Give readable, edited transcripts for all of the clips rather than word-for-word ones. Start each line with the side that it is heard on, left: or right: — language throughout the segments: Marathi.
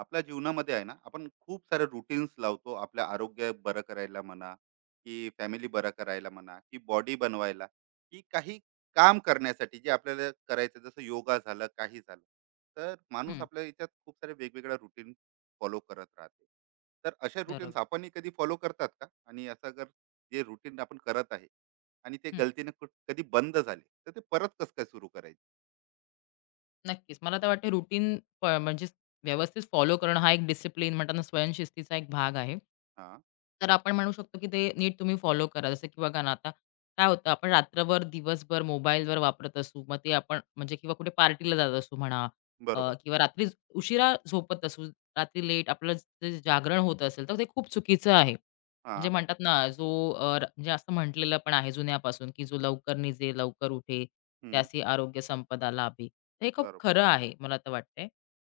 right: आपल्या जीवनामध्ये आहे ना, आपण खूप सारे रुटीन्स लावतो. आपल्या आरोग्य बरं करायला म्हणा, की फॅमिली बरं करायला म्हणा, की बॉडी बनवायला, की काही काम करण्यासाठी जे आपल्याला करायचं, जसं योगा झालं, काही झालं, तर माणूस
left: हं,
right: आपल्या याच्यात खूप सारे वेगवेगळ्या रुटीन फॉलो करत राहते. तर अशा रुटीन्स
left: बरोबर.
right: आपणही कधी फॉलो करतात का? आणि असं जर जे रुटीन आपण करत आहे आणि ते
left: हं,
right: गलतीने कधी बंद झाले, तर ते परत कसं काय सुरू करायचे?
left: नक्कीच. मला तर वाटते रुटीन म्हणजे व्यवस्थित फॉलो करणं हा एक डिसिप्लिन म्हणतात ना स्वयंशिस्तीचा एक भाग आहे.
right: हा.
left: तर आपण म्हणू शकतो, की ते नीट तुम्ही फॉलो करा. जसं की बघा ना, आता काय होतं आपण रात्रभर, दिवसभर मोबाईलवर वापरत असू. मग ते आपण म्हणजे किंवा कुठे पार्टीला जात असू म्हणा
right: बरोबर.
left: किंवा रात्री उशिरा झोपत असू, रात्री लेट आपलं जे जागरण होत असेल, तर ते खूप चुकीचं आहे.
right: हा.
left: म्हणजे म्हणतात ना, जो म्हणजे असं म्हटलेलं पण आहे जुन्यापासून, की "जो लवकर निजे, लवकर उठे,
right: हम्म,
left: त्यासी आरोग्य संपदा लाभे." तर हे खूप
right: बरोबर.
left: खरं आहे, मला तर वाटतंय.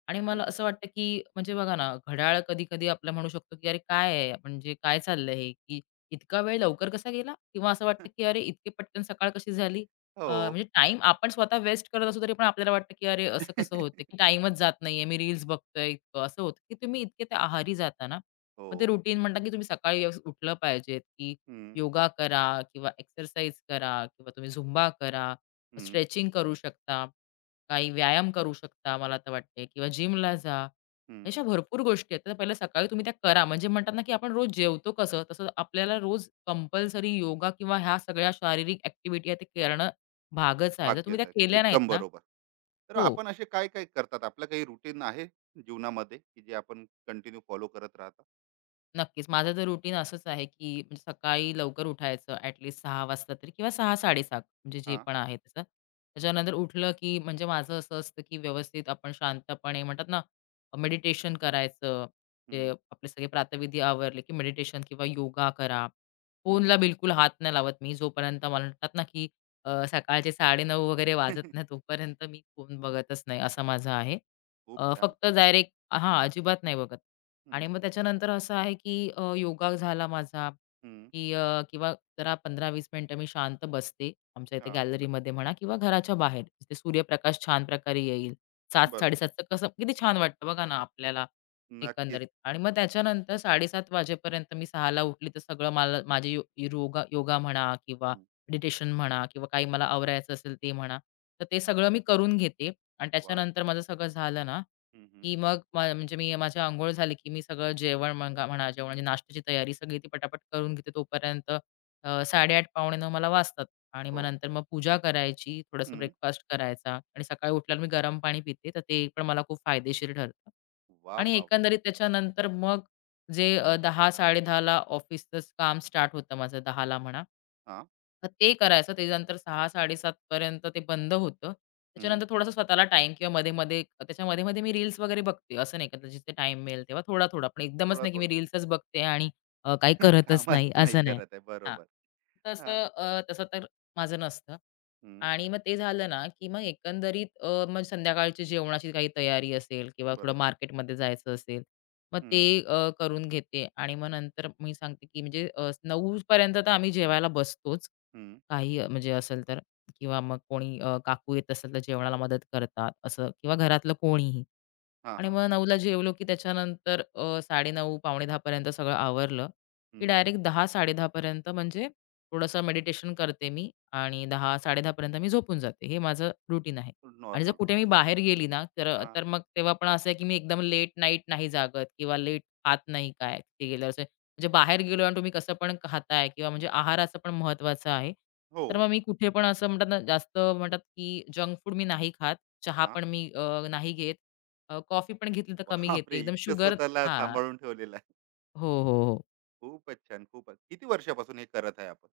left: आणि
right: हम्म,
left: मला असं वाटतं, की म्हणजे बघा ना, घड्याळ कधी-कधी आपलं म्हणू शकतो, की "अरे काय आहे? म्हणजे काय चाललंय हे? की इतका वेळ लवकर कसा गेला?" किंवा असं वाटतं, की "अरे इतकी पटकन सकाळ कशी झाली?"
right: हो.
left: म्हणजे टाईम आपण स्वतः वेस्ट करत असू, तरी पण आपल्याला वाटतं, की "अरे असं कसं होतं? की टाईमच जात नाहीये, मी रील्स बघतोय इतकं." असं होतं, की तुम्ही इतके त्या आहारी जाता ना,
right: हो.
left: मग ते रुटीन म्हणतात की तुम्ही सकाळी व्यवस्थित उठलं पाहिजे, की
right: हं,
left: योगा करा किंवा एक्सरसाइज करा किंवा तुम्ही झुंबा करा,
right: हं,
left: स्ट्रेचिंग करू शकता, काही व्यायाम करू शकता मला तर वाटते किंवा जिमला जा.
right: हं.
left: अशा भरपूर गोष्टी आहेत. तर पहिलं सकाळी तुम्ही त्या करा. म्हणजे म्हणतात ना की आपण रोज जेवतो कसं, तसं आपल्याला रोज कंपल्सरी योगा किंवा ह्या सगळ्या शारीरिक ॲक्टिव्हिटी आहे ते करणं भागच आहे. जर तुम्ही
right: भाग्यच
left: त्या
right: आहे.
left: केल्या नाहीत
right: एकदम
left: ना
right: बरोबर. तर
left: हो.
right: आपण असे काय-काय करतात? आपलं काही रुटीन आहे जीवनामध्ये, की जे आपण कंटिन्यू फॉलो करत राहता?
left: नक्कीच. माझं तर रुटीन असंच आहे, की म्हणजे सकाळी लवकर उठायचं ॲटलीस्ट 6:00 वाजता तरी किंवा 6:00-6:30 म्हणजे जे
right: हां.
left: पण आहे त्याचं. त्याच्यानंतर उठलं, की म्हणजे माझं असं असतं, की व्यवस्थित आपण शांतपणे म्हणतात ना, मेडिटेशन करायचं. ते
right: हं,
left: आपले सगळे प्रातःविधी आवरले, की मेडिटेशन किंवा योगा करा.
right: हं.
left: फोनला बिलकुल हात नाही लावत मी जोपर्यंत मला म्हणतात ना, की सकाळचे 9:30 वगैरे वाजत नाही तोपर्यंत मी फोन बघतच नाही असा माझा आहे.
right: खूप
left: अ,
right: छान.
left: फक्त डायरेक्ट हां, अजिबात नाही बघत. आणि
right: हं,
left: मग त्याच्यानंतर असं आहे, की योगा झाला माझा,
right: हं.
left: की किंवा जरा 15-20 मिनिटं मी शांत बसते. आमच्या इथे
right: हां.
left: गॅलरीमध्ये म्हणा किंवा घराच्या बाहेर, जिथे सूर्यप्रकाश छान प्रकारे येईल.
right: बरोबर.
left: 7:00-7:30चं कसं किती छान वाटतं बघा ना आपल्याला
right: नक्कीच.
left: एकंदरीत. आणि मग त्याच्यानंतर 7:30 वाजेपर्यंत मी सहाला उठली, तर सगळं मला माझे योगा योगा म्हणा किंवा
right: हं.
left: मेडिटेशन म्हणा किंवा काही मला आवरायचं असेल ते म्हणा, तर ते सगळं मी करून घेते. आणि
right: वाह!
left: त्याच्यानंतर माझं सगळं झालं ना
right: हं, हं.
left: की मग म्हणजे मी माझी अंघोळ झाली, की मी सगळं जेवण म्हणा म्हणा जेवण म्हणजे नाश्त्याची तयारी सगळी ती पटापट करून घेते. तोपर्यंत 8:30 पावणे 9 मला वाजतात आणि मग
right: हो.
left: नंतर मग पूजा करायची, थोडंसं
right: हं.
left: ब्रेकफास्ट करायचा आणि सकाळी उठल्यावर मी गरम पाणी पिते. तर ते पण मला खूप फायदेशीर ठरतं.
right: वाह,
left: आणि
right: वाह!
left: एकंदरीत त्याच्यानंतर मग जे 10:00-10:30 ला ऑफिसचंच काम स्टार्ट होतं माझं 10:00 ला म्हणा.
right: हां.
left: तर ते करायचं. त्याच्यानंतर 6:00-7:30 पर्यंत ते बंद होतं.
right: हं.
left: त्याच्यानंतर थोडासा स्वतःला टाईम किंवा मध्ये-मध्ये त्याच्या मध्ये मी रील्स वगैरे बघते. असं नाही का जिथे टाईम मिळेल तेव्हा थोडा-थोडा. पण एकदमच नाही की मी
right: थोडा-थोडा.
left: रील्सच बघते आणि काही करतच
right: कामच
left: नाही
right: नाही
left: असं नाही.
right: करत आहे.
left: हां.
right: बरोबर. हां.
left: तसं तर माझं नसतं.
right: हं.
left: आणि मग ते झालं ना, की मग एकंदरीत मग संध्याकाळची जेवणाची काही तयारी असेल किंवा थोडं
right: बरोबर.
left: मार्केटमध्ये जायचं असेल, मग ते
right: हं,
left: करून घेते आणि मग नंतर मी सांगते, की म्हणजे 9 पर्यंत तर आम्ही जेवायला बसतोच.
right: हं.
left: काही म्हणजे असेल तर किंवा मग कोणी काकू येत असेल तर जेवणाला मदत करतात असं किंवा घरातलं कोणीही.
right: हां,
left: आणि
right: हां.
left: मग 9:00ला जेवलो, की त्याच्यानंतर 9:30 पावणे 10 पर्यंत सगळं आवरलं, की डायरेक्ट 10-10:30 म्हणजे थोडंसं मेडिटेशन करते मी आणि 10-10:30 पर्यंत मी झोपून जाते. हे माझं रुटीन आहे. आणि जर
right: नॉर्मल
left: कुठे
right: रूटीन.
left: मी बाहेर गेली ना, तर
right: हां.
left: तर मग तेव्हा पण असं आहे, की मी एकदम लेट नाईट नाही जागत किंवा लेट खात नाही काय तिथे गेल्यावर असं. म्हणजे बाहेर गेलो आणि तुम्ही कसं पण खाताय किंवा म्हणजे आहाराचं पण महत्त्वाचं आहे.
right: हो.
left: तर मग मी कुठे पण असं म्हणतात ना, जास्त म्हणतात, की जंक फूड मी नाही खात. चहा
right: हां.
left: पण मी नाही घेत. कॉफी पण घेतली तर कमी घेते.
right: बापरे!
left: एकदम
right: इतकं
left: शुगर
right: स्वतःला
left: हां.
right: सांभाळून ठेवलेलं आहे.
left: हो, हो, हो.
right: खूपच छान, खूपच. किती वर्षापासून हे करत आहे आपण?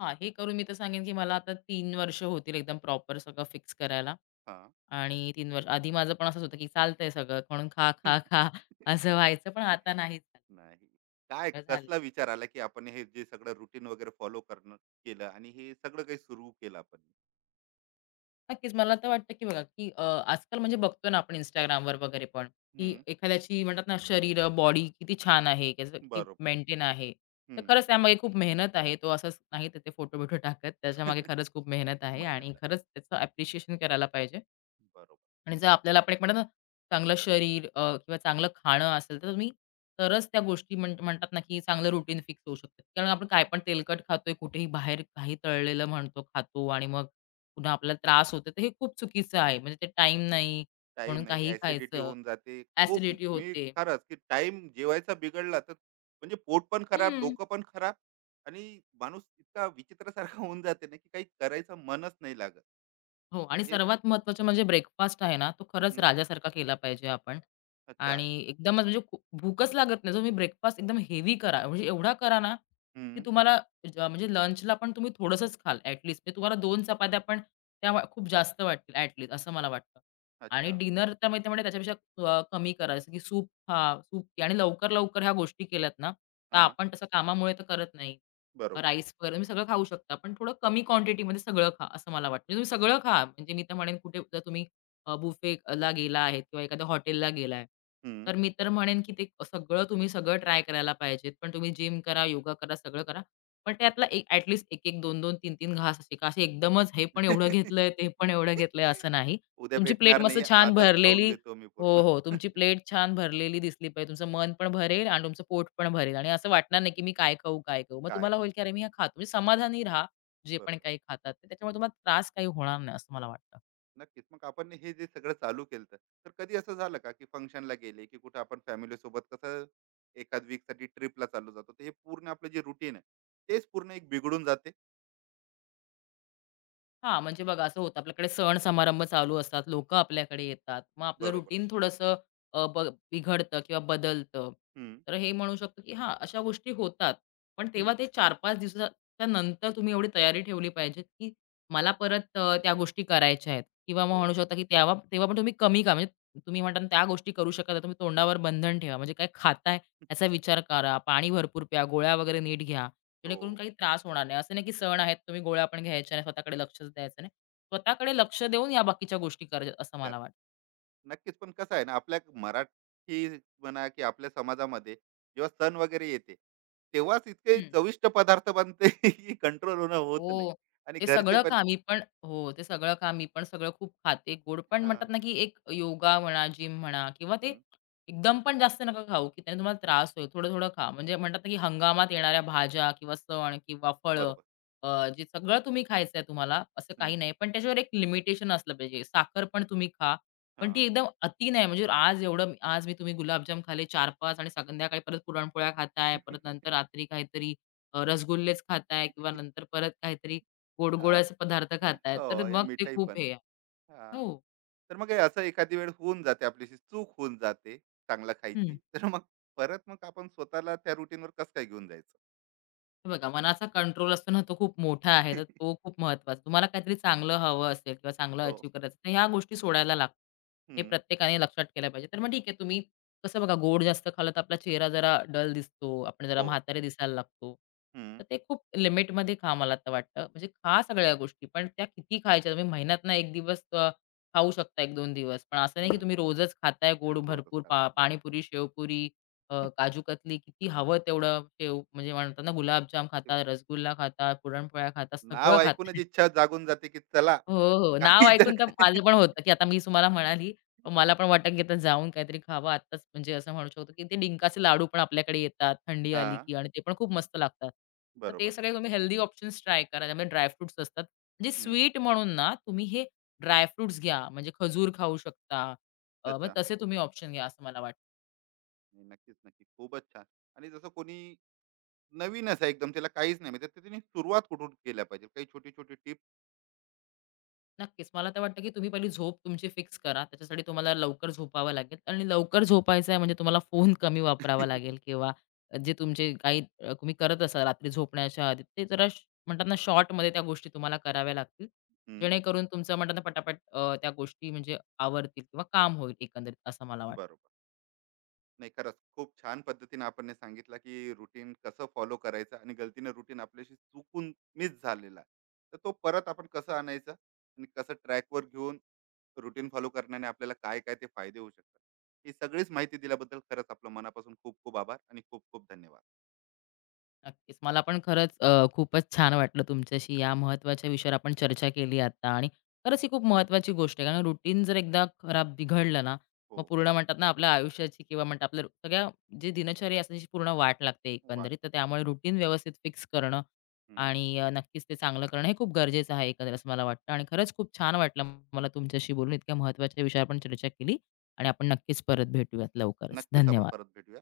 left: हां, हे करून मी तर सांगेन, की मला आता 3 वर्ष होतील एकदम प्रॉपर सगळं फिक्स करायला.
right: हां.
left: आणि 3 वर्ष आधी माझं पण असंच होतं, की चालतंय सगळं म्हणून खा, खा, खा असं व्हायचं. पण आता नाही झालं.
right: नाही. काय
left: झाले.
right: कसला विचार आला, की आपण हे जे सगळं रुटीन वगैरे फॉलो करणं केलं आणि हे सगळं काही सुरू केलं आपण?
left: नक्कीच. मला तर वाटतं, की बघा, की आजकाल म्हणजे बघतो ना आपण Instagramवर वगैरे पण, की
right: हं.
left: एखाद्याची म्हणतात ना शरीर, बॉडी किती छान आहे, त्याचं किती
right: बरोबर.
left: मेंटेन आहे. तर
right: हं.
left: खरंच त्यामागे खूप मेहनत आहे. तो असंच नाही तर ते फोटो-बिटो टाकत. त्याच्यामागे खरंच खूप मेहनत आहे आणि
right: मेहनत आहे.
left: खरंच त्याचं ॲप्रिशिएशन करायला पाहिजे.
right: बरोबर.
left: आणि जर आपल्याला आपण एक म्हणतो ना, चांगलं शरीर किंवा चांगलं खाणं असेल, तर तुम्ही तरच त्या गोष्टी म्हणतात ना, की चांगलं रुटीन फिक्स होऊ शकतं. कारण आपण काय पण तेलकट खातोय, कुठेही बाहेर काही तळलेलं म्हणतो खातो आणि मग पुन्हा आपल्याला त्रास होतो, तर हे खूप चुकीचं आहे. म्हणजे ते टाईम नाही
right: टाइम
left: म्हणून
right: नाही,
left: काहीही
right: ऍसिडिटी
left: खायचं.
right: होऊन जाते खूप.
left: ॲसिडिटी
right: मी
left: होते.
right: खरंच, की टाइम जेवायचा बिघडला, तर म्हणजे पोट पण खराब,
left: हं.
right: डोकं पण खराब. आणि माणूस इतका विचित्रसारखा होऊन जाते ना, की काही करायचं मनच नाही लागत.
left: हो
right: तर
left: आणि
right: हे ना.
left: सर्वात महत्त्वाचं म्हणजे ब्रेकफास्ट आहे ना, तो खरंच
right: हम्म,
left: राजासारखा केला पाहिजे आपण
right: अच्छा.
left: आणि एकदमच म्हणजे भूकच लागत नाही. तुम्ही ब्रेकफास्ट एकदम हेवी करा, म्हणजे एवढा करा ना, की
right: हम्म,
left: तुम्हाला म्हणजे लंचला पण तुम्ही थोडंसंच खाल ॲट लीस्ट म्हणजे तुम्हाला 2 चपात्या पण खूप जास्त वाटतील असं मला वाटतं. आणि
right: अच्छा.
left: डिनर तर माहिती म्हणजे त्याच्यापेक्षा कमी करा. जसं की सूप खा, सूप प्या. आणि लवकर, लवकर ह्या गोष्टी केल्यात ना, तर
right: हा.
left: आपण तसं कामामुळे तर करत नाही.
right: बरोबर.
left: राईस वगैरे तुम्ही सगळं खाऊ शकता. पण थोडं कमी क्वांटिटीमध्ये सगळं खा, असं मला वाटतं. म्हणजे तुम्ही सगळं खा. म्हणजे मी तर म्हणेन कुठे जर तुम्ही बुफेला गेला आहे किंवा एखाद्या हॉटेलला गेलाय,
right: हम्म.
left: तर मी तर म्हणेन की ते सगळं तुम्ही सगळं ट्राय करायला पाहिजेत. पण तुम्ही जिम करा, योगा करा, सगळं करा. पण त्यातला एक ॲटलीस्ट 1-1, 2-2, 3-3 घास असे का असे एकदमच हे पण एवढं घेतलंय, ते पण एवढं घेतलंय असं नाही.
right: उद्या
left: तुमची प्लेट
right: भेटणार
left: मस्त
right: नाही.
left: छान
right: आजच खाऊन
left: भरलेली
right: घेतो मी
left: हो,
right: पूर्ण.
left: हो. तुमची प्लेट छान भरलेली दिसली पाहिजे. तुमचं मन पण भरेल आणि तुमचं पोट पण भरेल आणि असं वाटणार नाही, की मी काय खाऊ, काय खाऊ? मग
right: काय
left: तुम्हाला
right: खाऊ.
left: होईल, की अरे मी हे खातो. म्हणजे समाधानी राहा, जे पण
right: बरोबर.
left: काही खातात ते. त्याच्यामुळे तुम्हाला त्रास काही होणार नाही, असं मला वाटतं.
right: नक्कीच. मग आपण हे जे सगळं चालू केलं, तर कधी असं झालं का, की फंक्शनला गेले, की कुठं आपण फॅमिली सोबत कसं एखाद वीक साठी ट्रिपला चाललो जातो, तर हे पूर्ण आपलं जे रुटीन आहे, तेच पूर्ण एक बिघडून जाते.
left: हां, म्हणजे बघा असं होतं आपल्याकडे सण-समारंभ चालू असतात, लोकं आपल्याकडे येतात. मग आपलं
right: बरोबर.
left: रुटीन थोडंसं अ, ब बिघडतं किंवा बदलतं.
right: हम्म,
left: तर हे म्हणू शकतो, की हां, अशा गोष्टी होतात. पण
right: हम्म,
left: तेव्हा ते चार 5 दिवसाच्या नंतर तुम्ही एवढी तयारी ठेवली पाहिजे, की मला परत त्या गोष्टी करायच्या आहेत किंवा मग
right: हो.
left: म्हणू शकता, की तेव्हा तेव्हा पण तुम्ही कमी का म्हणजे तुम्ही म्हणता ना त्या गोष्टी करू शकत नाही. तुम्ही तोंडावर बंधन ठेवा. म्हणजे काय खाताय याचा विचार करा. पाणी भरपूर प्या, गोळ्या वगैरे नीट घ्या.
right: हो.
left: जेणेकरून काही त्रास होणार नाही. असं नाही की सण आहेत, तुम्ही गोळ्या पण घ्यायच्या नाही, स्वतःकडे लक्षच द्यायचं नाही. स्वतःकडे लक्ष देऊन या बाकीच्या गोष्टी करायच्या असं
right: तर
left: मला वाटतं.
right: नक्कीच. पण कसं आहे ना, आपल्या मराठी म्हणा, की आपल्या समाजामध्ये जेव्हा सण वगैरे येते, तेव्हाच इतके चविष्ट पदार्थ बनते, की कंट्रोल होणं होत नाही.
left: हो.
right: आणि घरचे पण.
left: ते सगळं खा मी पण सगळं खूप खाते गोड. पण
right: हा.
left: म्हणतात ना, की एक योगा म्हणा, जिम म्हणा किंवा ते
right: हम्म,
left: एकदम पण जास्त नका खाऊ, की त्याने तुम्हाला त्रास होईल. थोडं-थोडं खा. म्हणजे म्हणतात ना, की हंगामात येणाऱ्या भाज्या किंवा सण किंवा फळं
right: बरोबर.
left: अ, जे सगळं तुम्ही खायचंय तुम्हाला असं
right: हम्म,
left: काही नाही. पण त्याच्यावर एक लिमिटेशन असलं पाहिजे. साखर पण तुम्ही खा,
right: हा.
left: पण ती एकदम अति नाही. म्हणजे आज एवढं आज मी तुम्ही गुलाबजाम खाल्ले 4-5 आणि संध्याकाळी परत पुरणपोळ्या खाताय, परत नंतर रात्री काहीतरी रसगुल्लेच खाताय किंवा नंतर परत काहीतरी गोड-गोड
right: आ,
left: असे पदार्थ
right: ते
left: खाताय,
right: हो,
left: तर
right: या
left: मग ते
right: मिठाई
left: खूप
right: पण.
left: हे आहे.
right: हां.
left: हो.
right: तर मग हे असं एखादी वेळ होऊन जाते, आपल्याशी चूक होऊन जाते चांगलं
left: हं.
right: खायची. तर मग परत मग आपण स्वतःला त्या रुटीनवर कसं काय घेऊन जायचं?
left: हे बघा मनाचा कंट्रोल असतो ना, तो खूप मोठा आहे. तर तो खूप महत्त्वाचा. तुम्हाला काहीतरी चांगलं हवं असेल किंवा चांगलं
right: हो.
left: अचीव्ह करायचं तर ह्या गोष्टी सोडायला लागतात. हे
right: हं.
left: प्रत्येकाने लक्षात केलं पाहिजे. तर मग ठीक आहे तुम्ही कसं बघा गोड जास्त खाल्लं तर आपला चेहरा जरा डल दिसतो. आपण जरा
right: हो.
left: म्हातारे दिसायला लागतो.
right: हं.
left: तर ते खूप लिमिटमध्ये खा मला तर वाटतं. म्हणजे खा सगळ्या गोष्टी, पण त्या किती खायच्या? तुम्ही महिन्यातनं 1 दिवस खाऊ शकता 1-2 दिवस. पण असं नाही की
right: हं.
left: तुम्ही रोजच खाताय गोड
right: रोजच
left: भरपूर
right: खातात. बरोबर.
left: पाणीपुरी, शेवपुरी काजू कतली किती हवं तेवढं शेव म्हणजे म्हणतात ना गुलाबजाम
right: ते
left: खाता, रसगुल्ला खाता, पुरणपोळ्या खाता, सगळं
right: नाव ऐकूनच
left: खातायत.
right: इच्छा जागून जाते, की चला.
left: हो, हो. हो. नाव
right: काही तर.
left: ऐकून तर माझं पण होतं, की आता मी तुम्हाला म्हणाली, पण मला पण वाटतं की आता जाऊन काहीतरी खावं आत्ताच म्हणजे असं म्हणू शकतो, की ते डिंकाचे लाडू पण आपल्याकडे येतात थंडी आली
right: हां.
left: की आणि ते पण खूप मस्त लागतात. तर ते
right: बरोबर.
left: सगळे तुम्ही हेल्दी ऑप्शन्स ट्राय करा. त्यामध्ये ड्रायफ्रुट्स असतात. म्हणजे
right: हं.
left: स्वीट म्हणून ना तुम्ही हे ड्रायफ्रुट्स घ्या म्हणजे खजूर खाऊ शकता. मग
right: अच्छा.
left: तसे तुम्ही ऑप्शन घ्या असं मला वाटतं.
right: नाही, नक्कीच, नक्की. खूपच छान. आणि जसं कोणी नवीन असं एकदम त्याला काहीच नाही माहिती, तर त्याने सुरुवात कुठून केल्या पाहिजे? काही छोटी-छोटी.
left: नक्कीच. मला तर वाटतं, की तुम्ही पहिली झोप तुमची फिक्स करा. त्याच्यासाठी तुम्हाला लवकर झोपावं लागेल आणि लवकर झोपायचं आहे म्हणजे तुम्हाला फोन कमी वापरावा
right: हं,
left: लागेल किंवा जे तुमचे काही तुम्ही करत असाल रात्री झोपण्याच्या आधी ते जरा म्हणतात ना शॉर्टमध्ये त्या गोष्टी तुम्हाला कराव्या लागतील. जेणेकरून तुमचं म्हणतात ना पटापट त्या गोष्टी म्हणजे आवरतील किंवा काम होईल एकंदरीत असं मला वाटतं.
right: बरोबर. नाही, खरंच खूप छान पद्धतीने आपण हे सांगितलं, की रुटीन कसं फॉलो करायचं आणि गलतीने रुटीन आपल्याशी चुकून मिस झालेला आहे. तर तो परत आपण कसं आणायचा आणि कसं ट्रॅकवर घेऊन रुटीन फॉलो करण्याने आपल्याला काय-काय ते फायदे होऊ शकतात. ही सगळीच माहिती दिल्याबद्दल खरंच आपलं मनापासून खूप खूप आभार आणि खूप खूप धन्यवाद.
left: नक्कीच. मला पण खरंच खूपच छान वाटलं तुमच्याशी या महत्त्वाच्या विषयावर आपण चर्चा केली आता आणि खरंच ही खूप महत्त्वाची गोष्ट आहे. कारण रुटीन जर एकदा खराब बिघडलं ना, मग
right: हो,
left: पूर्ण म्हणतात ना आपल्या आयुष्याची किंवा म्हणतात आपल्या सगळ्या जी दिनचर्या असते त्याची पूर्ण वाट लागते
right: वाट.
left: एकंदरीत. तर त्यामुळे रुटीन व्यवस्थित फिक्स करणं
right: हं.
left: आणि नक्कीच ते चांगलं करणं हे खूप गरजेचं आहे एकंदरीत असं मला वाटतं. आणि खरंच खूप छान वाटलं मला तुमच्याशी बोलून. इतक्या महत्त्वाच्या विषयावर आपण चर्चा केली आणि आपण नक्कीच परत भेटूयात लवकरच.
right: नक्कीच आपण
left: धन्यवाद.
right: परत भेटूया.